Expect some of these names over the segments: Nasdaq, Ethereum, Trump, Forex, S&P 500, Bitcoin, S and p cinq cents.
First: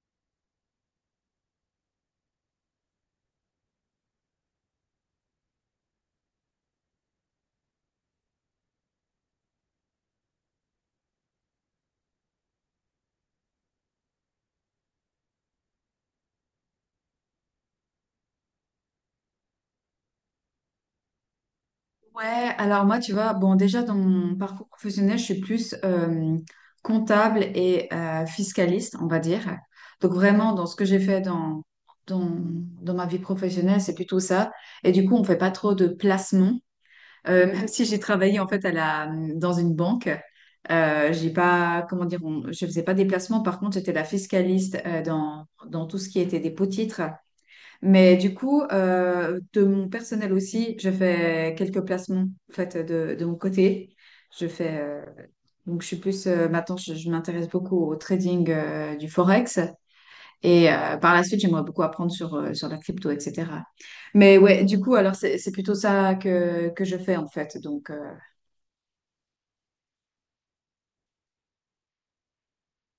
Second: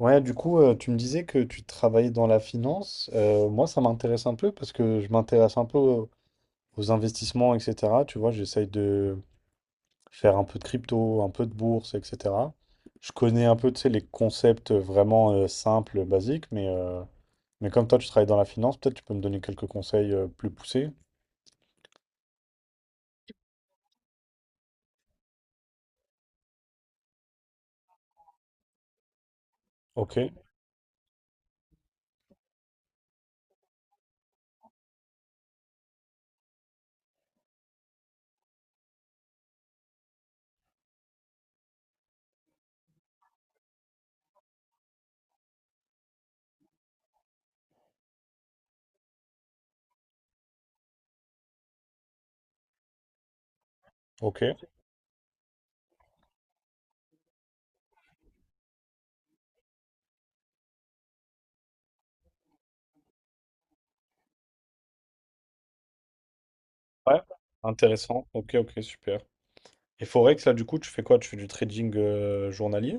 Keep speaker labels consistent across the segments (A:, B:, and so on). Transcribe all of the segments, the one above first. A: Ouais, du coup, tu me disais que tu travaillais dans la finance. Moi, ça m'intéresse un peu parce que je m'intéresse un peu aux investissements, etc. Tu vois, j'essaye de faire un peu de crypto, un peu de bourse, etc. Je connais un peu, tu sais, les concepts vraiment simples, basiques, mais comme toi, tu travailles dans la finance, peut-être tu peux me donner quelques conseils plus poussés.
B: Ouais, alors moi, tu vois, bon, déjà dans mon parcours professionnel, je suis plus comptable et fiscaliste, on va dire. Donc
A: Ok,
B: vraiment, dans ce que j'ai fait dans, dans ma vie professionnelle, c'est plutôt ça. Et du coup, on fait pas trop de placements. Même si j'ai travaillé en fait dans une banque, j'ai pas, comment dire, je faisais pas des placements. Par contre, j'étais la fiscaliste dans tout ce qui était des pots-titres. Mais du coup, de mon personnel aussi, je fais quelques placements en fait, de mon côté.
A: ok.
B: Je fais, je suis plus, maintenant, je m'intéresse beaucoup au trading du Forex. Et par la suite, j'aimerais beaucoup apprendre sur, sur la crypto, etc. Mais ouais, du coup, alors, c'est plutôt ça que je fais,
A: Ouais,
B: en fait. Donc,
A: intéressant. Ok, ok, super. Et Forex, là, du coup, tu fais quoi? Tu fais du trading journalier?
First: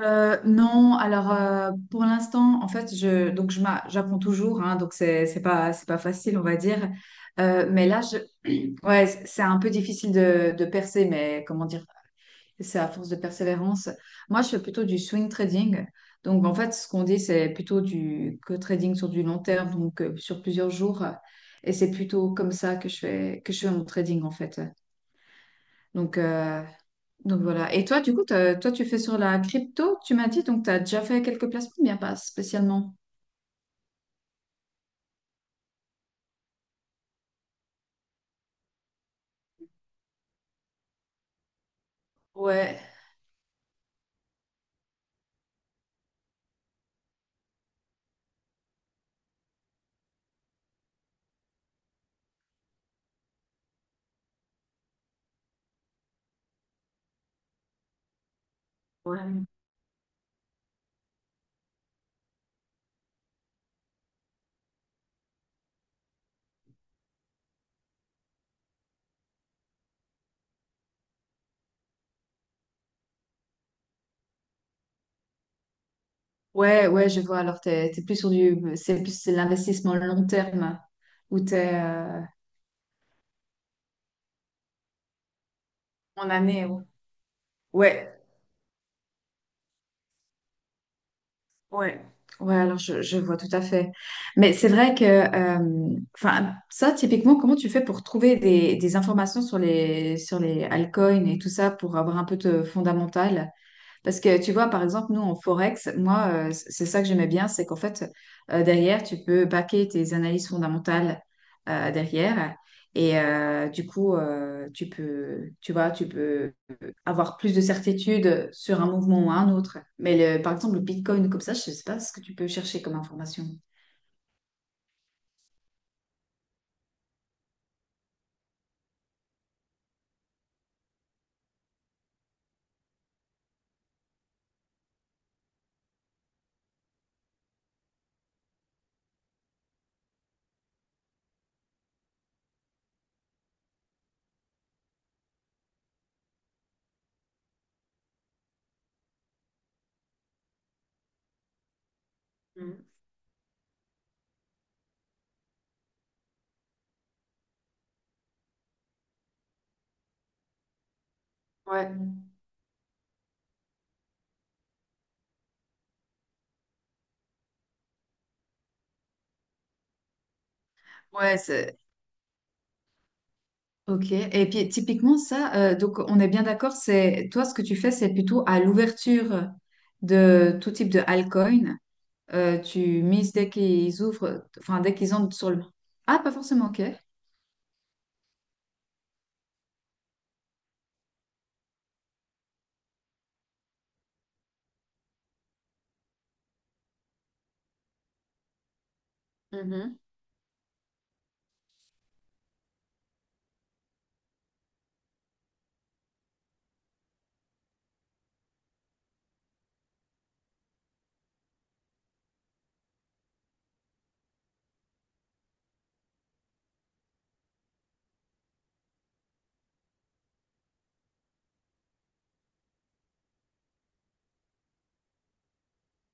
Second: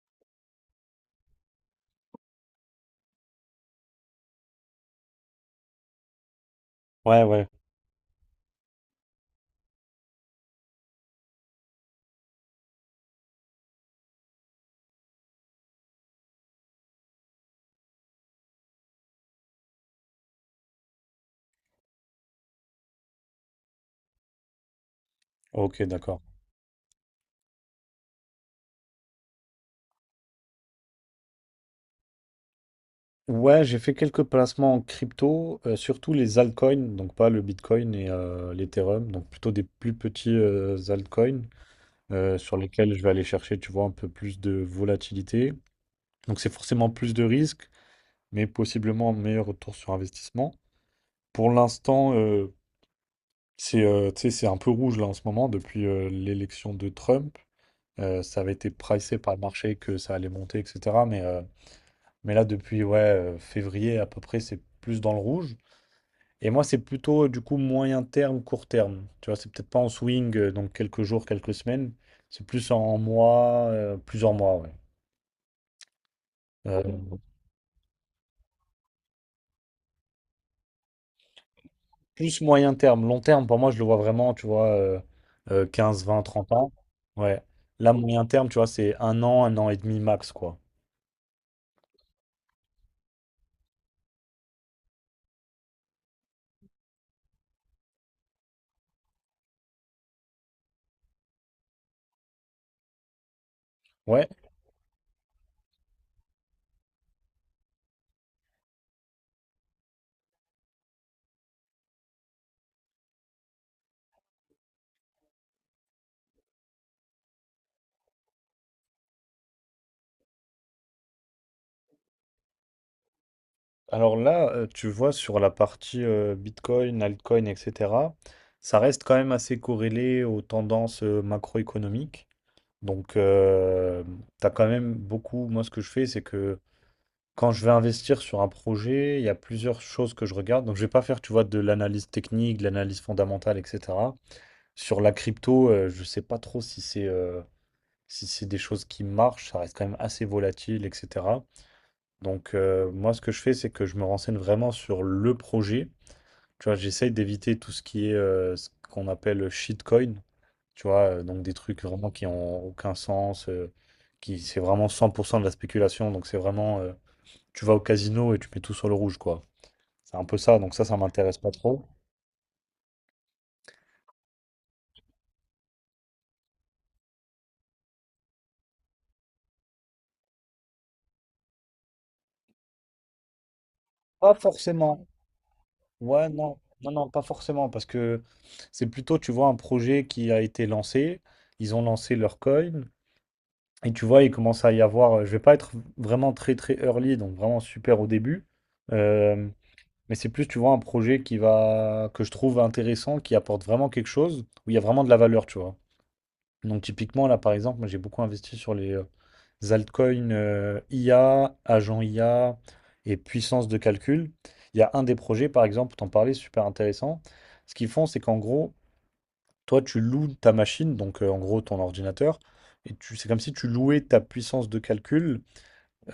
B: non, alors, pour l'instant, en fait, donc, j'apprends toujours, hein. Donc, c'est pas facile, on va dire.
A: Ouais, ouais.
B: Mais là, ouais, c'est un peu difficile de percer, mais comment dire, c'est à force de persévérance. Moi, je fais plutôt du swing trading. Donc, en fait, ce qu'on dit, c'est plutôt du co-trading sur du long terme, donc sur plusieurs jours. Et c'est plutôt comme ça que je fais mon trading, en fait.
A: Ok,
B: Donc,
A: d'accord.
B: euh, donc voilà. Et toi, du coup, toi, tu fais sur la crypto, tu m'as dit, donc tu as déjà fait quelques placements, bien pas spécialement.
A: Ouais, j'ai fait quelques placements en crypto, surtout les altcoins, donc pas le Bitcoin et l'Ethereum, donc plutôt des plus petits altcoins sur
B: Ouais,
A: lesquels je vais aller chercher, tu vois, un peu plus de volatilité. Donc c'est forcément plus de risques, mais possiblement un meilleur retour sur investissement. Pour l'instant, c'est tu sais, c'est un peu rouge là en ce moment depuis l'élection de Trump. Ça avait été pricé par le
B: ouais.
A: marché que ça allait monter, etc. Mais là, depuis ouais, février à peu près, c'est plus dans le rouge. Et moi, c'est plutôt du coup moyen terme, court terme. Tu vois, c'est peut-être pas en swing, donc quelques jours, quelques semaines. C'est plus en mois, plusieurs mois, ouais. Euh,
B: Ouais, ouais, je vois. Alors, t'es plus sur du, c'est plus, c'est l'investissement long terme où
A: plus moyen terme. Long terme, pour moi, je le vois vraiment, tu vois, 15, 20,
B: En
A: 30
B: année,
A: ans.
B: ouais.
A: Ouais. Là,
B: Ouais,
A: moyen terme, tu vois, c'est un an et demi max, quoi.
B: ouais, ouais, alors je vois tout à fait. Mais c'est vrai que, enfin, ça, typiquement, comment tu fais pour trouver des informations sur les altcoins et tout ça pour avoir un peu de fondamental? Parce
A: Ouais.
B: que tu vois, par exemple, nous en Forex, moi, c'est ça que j'aimais bien, c'est qu'en fait, derrière, tu peux baquer tes analyses fondamentales derrière. Et du coup, tu vois, tu peux avoir plus de certitude sur un mouvement ou un autre. Mais par exemple, le Bitcoin, comme ça, je ne sais pas ce que tu peux chercher comme information.
A: Alors là, tu vois, sur la partie Bitcoin, altcoin, etc., ça reste quand même assez corrélé aux tendances macroéconomiques. Donc, t'as quand même beaucoup. Moi, ce que je fais, c'est que quand je vais investir sur un projet, il y a plusieurs choses que je regarde. Donc, je vais pas faire, tu vois, de l'analyse technique, de l'analyse fondamentale, etc. Sur la crypto, je sais pas trop si c'est si c'est des choses qui marchent. Ça reste quand même assez volatile, etc. Donc,
B: Mm.
A: moi, ce que je fais, c'est que je me renseigne vraiment sur le projet. Tu vois, j'essaye d'éviter tout ce qui est ce qu'on appelle shitcoin. Tu vois, donc des trucs
B: Ouais.
A: vraiment qui ont aucun sens, qui c'est vraiment 100% de la spéculation. Donc c'est vraiment, tu vas au casino et tu mets tout sur le rouge, quoi. C'est un peu ça. Donc ça
B: Ouais,
A: m'intéresse pas trop.
B: Ok. Et puis, typiquement, ça, donc, on est bien d'accord, c'est toi, ce que tu fais, c'est plutôt à l'ouverture de tout type de altcoin. Tu mises dès qu'ils
A: Pas
B: ouvrent, enfin dès
A: forcément.
B: qu'ils entrent sur le. Ah,
A: Ouais,
B: pas
A: non,
B: forcément, ok.
A: non, non, pas forcément, parce que c'est plutôt, tu vois, un projet qui a été lancé. Ils ont lancé leur coin et tu vois, il commence à y avoir. Je vais pas être vraiment très très early, donc vraiment super au début. Euh,
B: Mhm.
A: Mais c'est plus, tu vois, un projet qui va que je trouve intéressant, qui apporte vraiment quelque chose, où il y a vraiment de la valeur, tu vois. Donc typiquement, là, par exemple, moi j'ai beaucoup investi sur les altcoins IA, agent IA et puissance de calcul. Il y a un des projets, par exemple, t'en parlais, super intéressant. Ce qu'ils font, c'est qu'en gros, toi, tu loues ta machine, donc en gros ton ordinateur, et c'est comme si tu louais ta puissance de calcul,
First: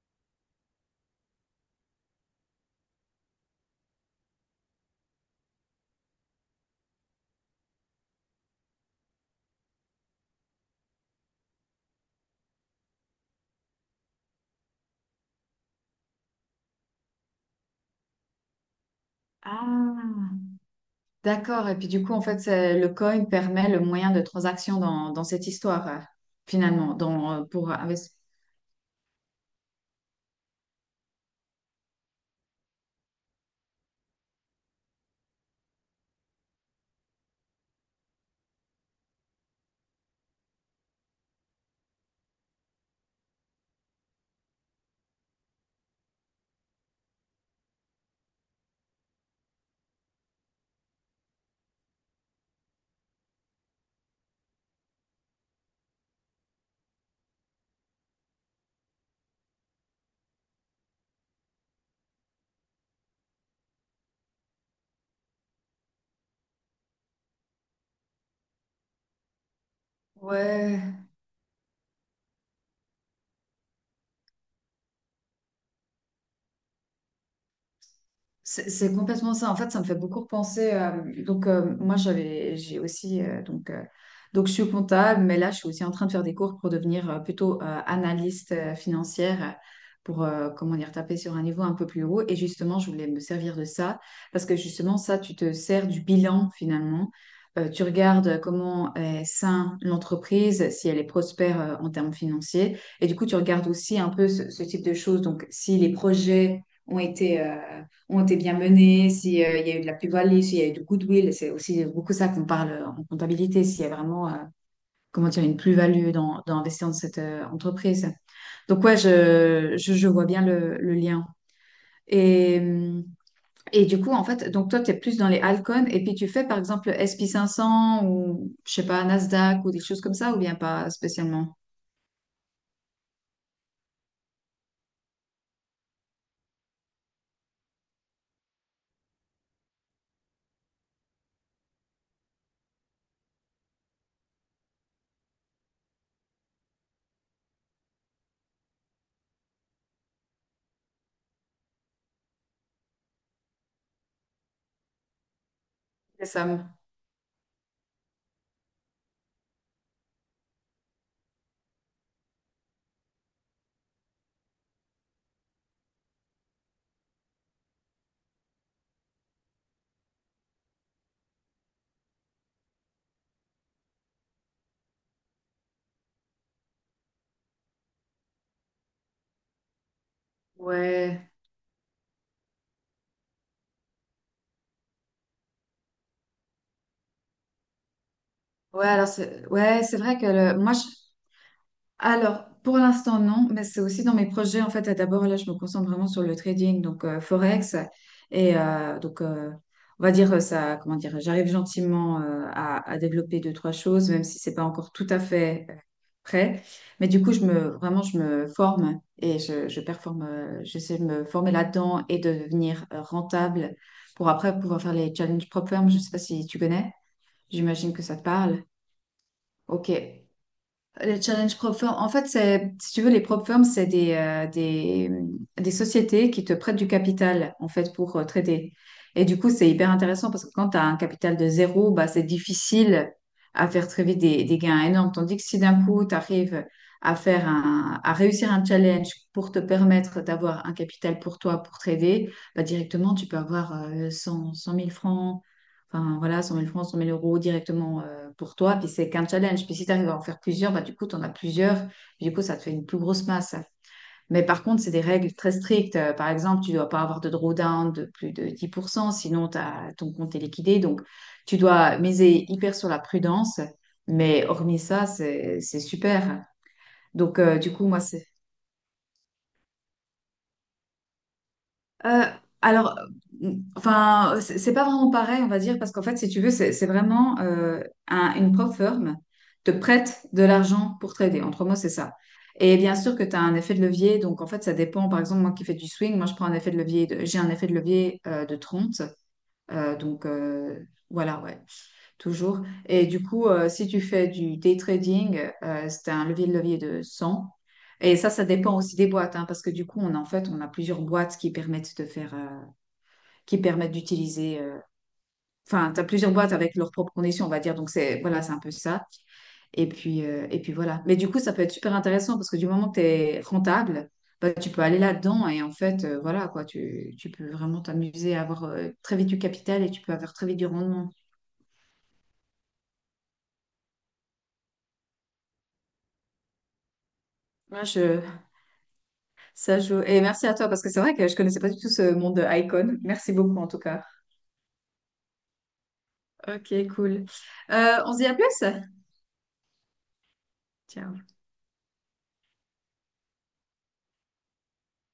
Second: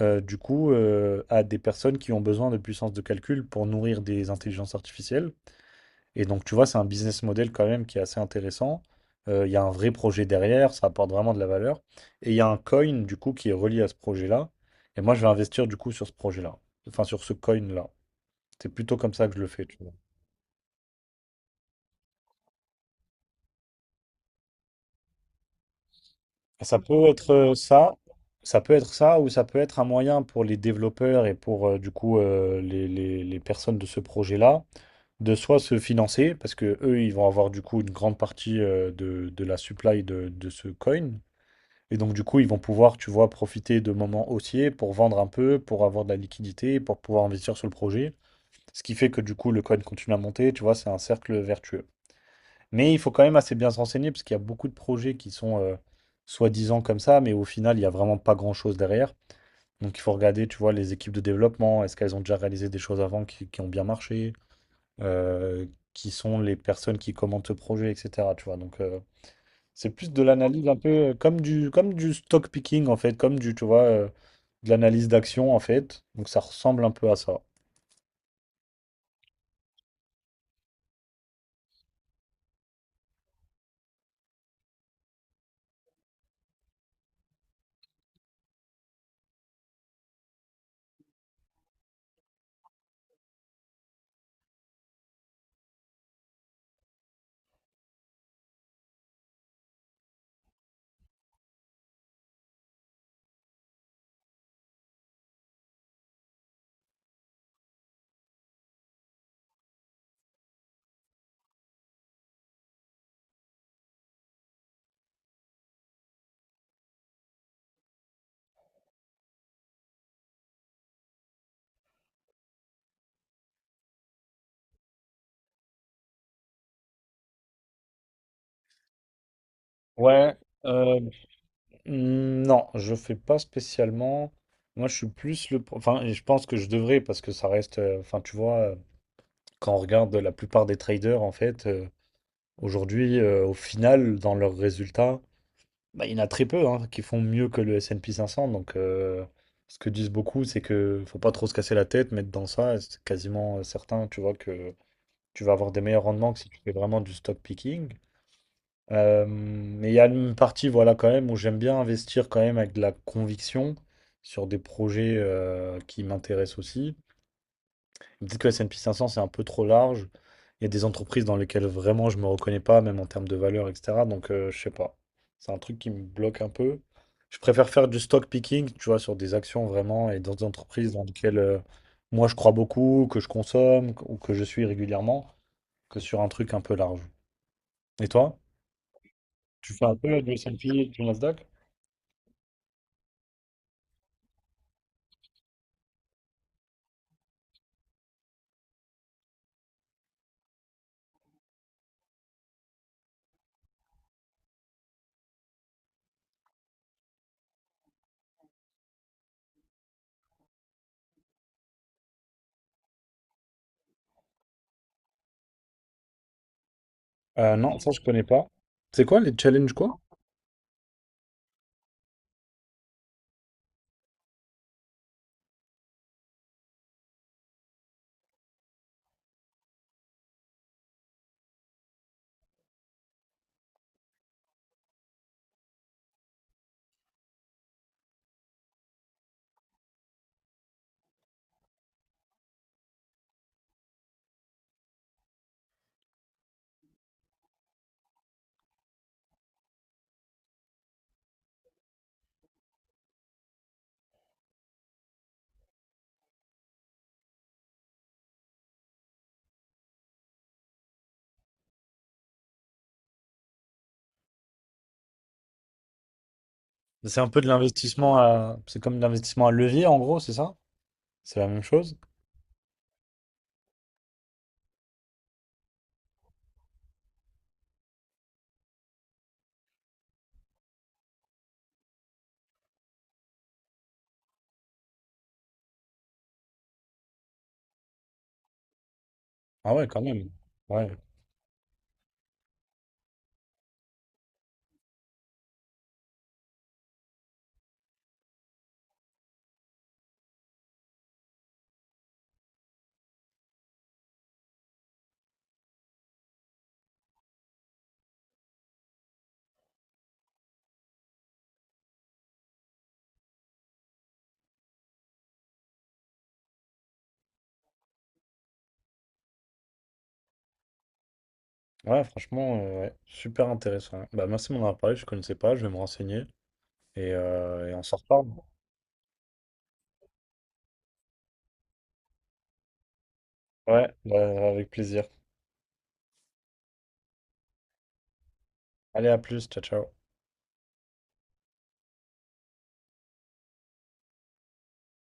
A: à des personnes qui ont besoin de puissance de calcul pour nourrir des intelligences artificielles. Et donc, tu vois, c'est un business model quand même qui est assez intéressant. Il y a un vrai projet derrière, ça apporte vraiment de la valeur. Et il y a un coin, du coup, qui est relié à ce projet-là. Et moi, je vais investir, du coup, sur ce projet-là. Enfin, sur ce coin-là. C'est plutôt comme ça que je le fais, tu vois.
B: Ah, d'accord. Et puis du coup, en fait, le coin permet le moyen de transaction dans cette histoire,
A: Ça
B: finalement,
A: peut être
B: pour investir.
A: ça peut être ça, ou ça peut être un moyen pour les développeurs et pour, les personnes de ce projet-là de soit se financer, parce que eux, ils vont avoir, du coup, une grande partie de la supply de ce coin. Et donc, du coup, ils vont pouvoir, tu vois, profiter de moments haussiers pour vendre un peu, pour avoir de la liquidité, pour pouvoir investir sur le projet. Ce qui fait que, du coup, le coin continue à monter, tu vois, c'est un cercle vertueux. Mais il faut quand même assez bien se renseigner parce qu'il y a beaucoup de projets qui sont soi-disant comme ça, mais au final, il n'y a vraiment pas grand-chose derrière. Donc, il faut regarder, tu vois, les équipes de développement, est-ce qu'elles ont déjà réalisé des choses avant qui ont bien marché, Euh, qui sont les personnes qui commentent ce projet, etc. Tu vois, donc c'est plus de l'analyse un
B: Ouais.
A: peu comme du stock picking en fait, comme du, tu vois, de l'analyse d'action en fait. Donc ça ressemble un peu à ça.
B: C'est complètement ça. En fait, ça me fait beaucoup repenser. Moi, j'ai aussi. Donc, je suis comptable, mais là, je suis aussi en train de faire des cours pour devenir plutôt analyste financière, pour, comment dire, taper sur un niveau un peu plus haut. Et justement, je voulais me servir de ça, parce que justement, ça, tu te sers du bilan, finalement. Tu regardes comment est sain l'entreprise, si elle est prospère en termes financiers. Et du coup, tu regardes aussi un peu ce type de choses. Donc, si les projets ont été bien menées, s'il y a eu de la plus-value, s'il y a eu du goodwill. C'est aussi beaucoup ça qu'on parle en comptabilité, s'il y a vraiment comment dire, une plus-value dans investir dans cette entreprise. Donc ouais, je vois bien le lien. Et, euh, et du coup, en fait, donc toi, tu es plus dans les altcoins et puis tu fais par exemple S&P 500 ou je sais pas, Nasdaq ou des choses comme ça
A: Ouais,
B: ou bien pas
A: euh,
B: spécialement?
A: non, je fais pas spécialement. Moi, je suis plus enfin, et je pense que je devrais parce que ça reste. Enfin, tu vois, quand on regarde la plupart des traders en fait, aujourd'hui, au final, dans leurs résultats, bah, il y en a très peu hein, qui font mieux que le S&P 500. Donc, ce que disent beaucoup, c'est que faut pas trop se casser la tête, mettre dans ça. Et c'est quasiment certain, tu vois, que tu vas avoir des meilleurs
B: Les
A: rendements que si tu
B: sommes.
A: fais vraiment du stock picking. Mais il y a une partie, voilà, quand même, où j'aime bien investir quand même avec de la conviction sur des projets qui m'intéressent aussi. Peut-être que le S&P 500, c'est un peu trop large. Il y a des entreprises dans lesquelles vraiment je me reconnais pas, même en termes de valeur, etc. Donc, je sais pas. C'est un truc qui me bloque un peu. Je préfère faire du stock picking, tu vois, sur des actions vraiment et dans des entreprises dans
B: Ouais,
A: lesquelles moi je crois beaucoup, que je consomme ou que je suis régulièrement, que sur un truc un peu large. Et toi?
B: ouais, alors c'est
A: Tu
B: ouais,
A: fais un
B: c'est vrai
A: peu
B: que
A: du
B: moi, je.
A: S&P, du Nasdaq?
B: Alors, pour l'instant, non, mais c'est aussi dans mes projets. En fait, d'abord, là, je me concentre vraiment sur le trading, donc Forex. Et on va dire ça, comment dire, j'arrive gentiment à développer deux, trois choses, même si c'est pas encore tout à fait prêt. Mais du coup, vraiment, je me forme et je performe, j'essaie de me former là-dedans et de devenir rentable pour après pouvoir faire les challenges propres. Je sais pas si tu connais.
A: Non, ça
B: J'imagine
A: je
B: que ça
A: connais
B: te
A: pas.
B: parle.
A: C'est quoi les challenges
B: Ok.
A: quoi?
B: Les challenges prop firm, en fait, c'est, si tu veux, les prop firms, des sociétés qui te prêtent du capital, en fait, pour trader. Et du coup, c'est hyper intéressant parce que quand tu as un capital de 0, bah, c'est difficile à faire très vite des gains énormes. Tandis que si d'un coup, tu arrives à réussir un challenge pour te permettre d'avoir un capital pour toi, pour trader, bah, directement, tu peux avoir 100, 100 000 francs. Enfin, voilà, 100 000 francs, 100 000 euros directement pour toi. Puis c'est qu'un challenge. Puis si tu arrives à en faire plusieurs, bah, du coup, tu en as plusieurs. Puis du coup, ça te fait une plus grosse masse. Mais par contre, c'est des règles très strictes. Par exemple, tu ne dois pas avoir de drawdown de plus de 10%, sinon ton compte est liquidé. Donc, tu dois miser hyper sur la prudence. Mais hormis ça, c'est super.
A: C'est un
B: Donc,
A: peu de
B: du coup, moi,
A: l'investissement
B: c'est.
A: à... C'est comme de l'investissement à levier en gros, c'est ça? C'est la même chose?
B: Euh, alors, euh, enfin, c'est pas vraiment pareil, on va dire, parce qu'en fait, si tu veux, c'est vraiment une prop firm te prête de l'argent pour trader. Entre mots, c'est ça. Et bien sûr que tu as un effet de levier, donc en fait, ça dépend. Par exemple, moi qui fais du swing, moi je prends un effet de levier, j'ai un effet de levier de 30.
A: Ah ouais,
B: euh,
A: quand
B: donc
A: même.
B: euh,
A: Ouais,
B: voilà, ouais, toujours. Et du coup, si tu fais du day trading, c'est un levier de 100. Et ça dépend aussi des boîtes, hein, parce que du coup, en fait, on a plusieurs boîtes qui permettent de faire. Qui permettent d'utiliser. Enfin, tu as plusieurs boîtes avec leurs propres conditions, on va dire. Donc, c'est voilà, c'est un peu ça. Et puis voilà. Mais du coup, ça peut être super intéressant parce que du moment que tu es rentable, bah, tu peux aller là-dedans et en fait, voilà, quoi, tu peux vraiment t'amuser à avoir très vite du capital et tu peux avoir très vite du rendement.
A: ouais, franchement, ouais. Super intéressant. Bah merci de m'en avoir parlé, je connaissais pas, je vais me renseigner et on
B: Moi,
A: s'en
B: je,
A: reparle.
B: ça joue. Et merci à toi parce que c'est vrai que je connaissais pas du tout ce monde de Icon. Merci beaucoup en tout
A: Ouais,
B: cas.
A: bah, avec plaisir.
B: Ok, cool. On se dit à plus?
A: Allez, à plus, ciao, ciao.
B: Ciao.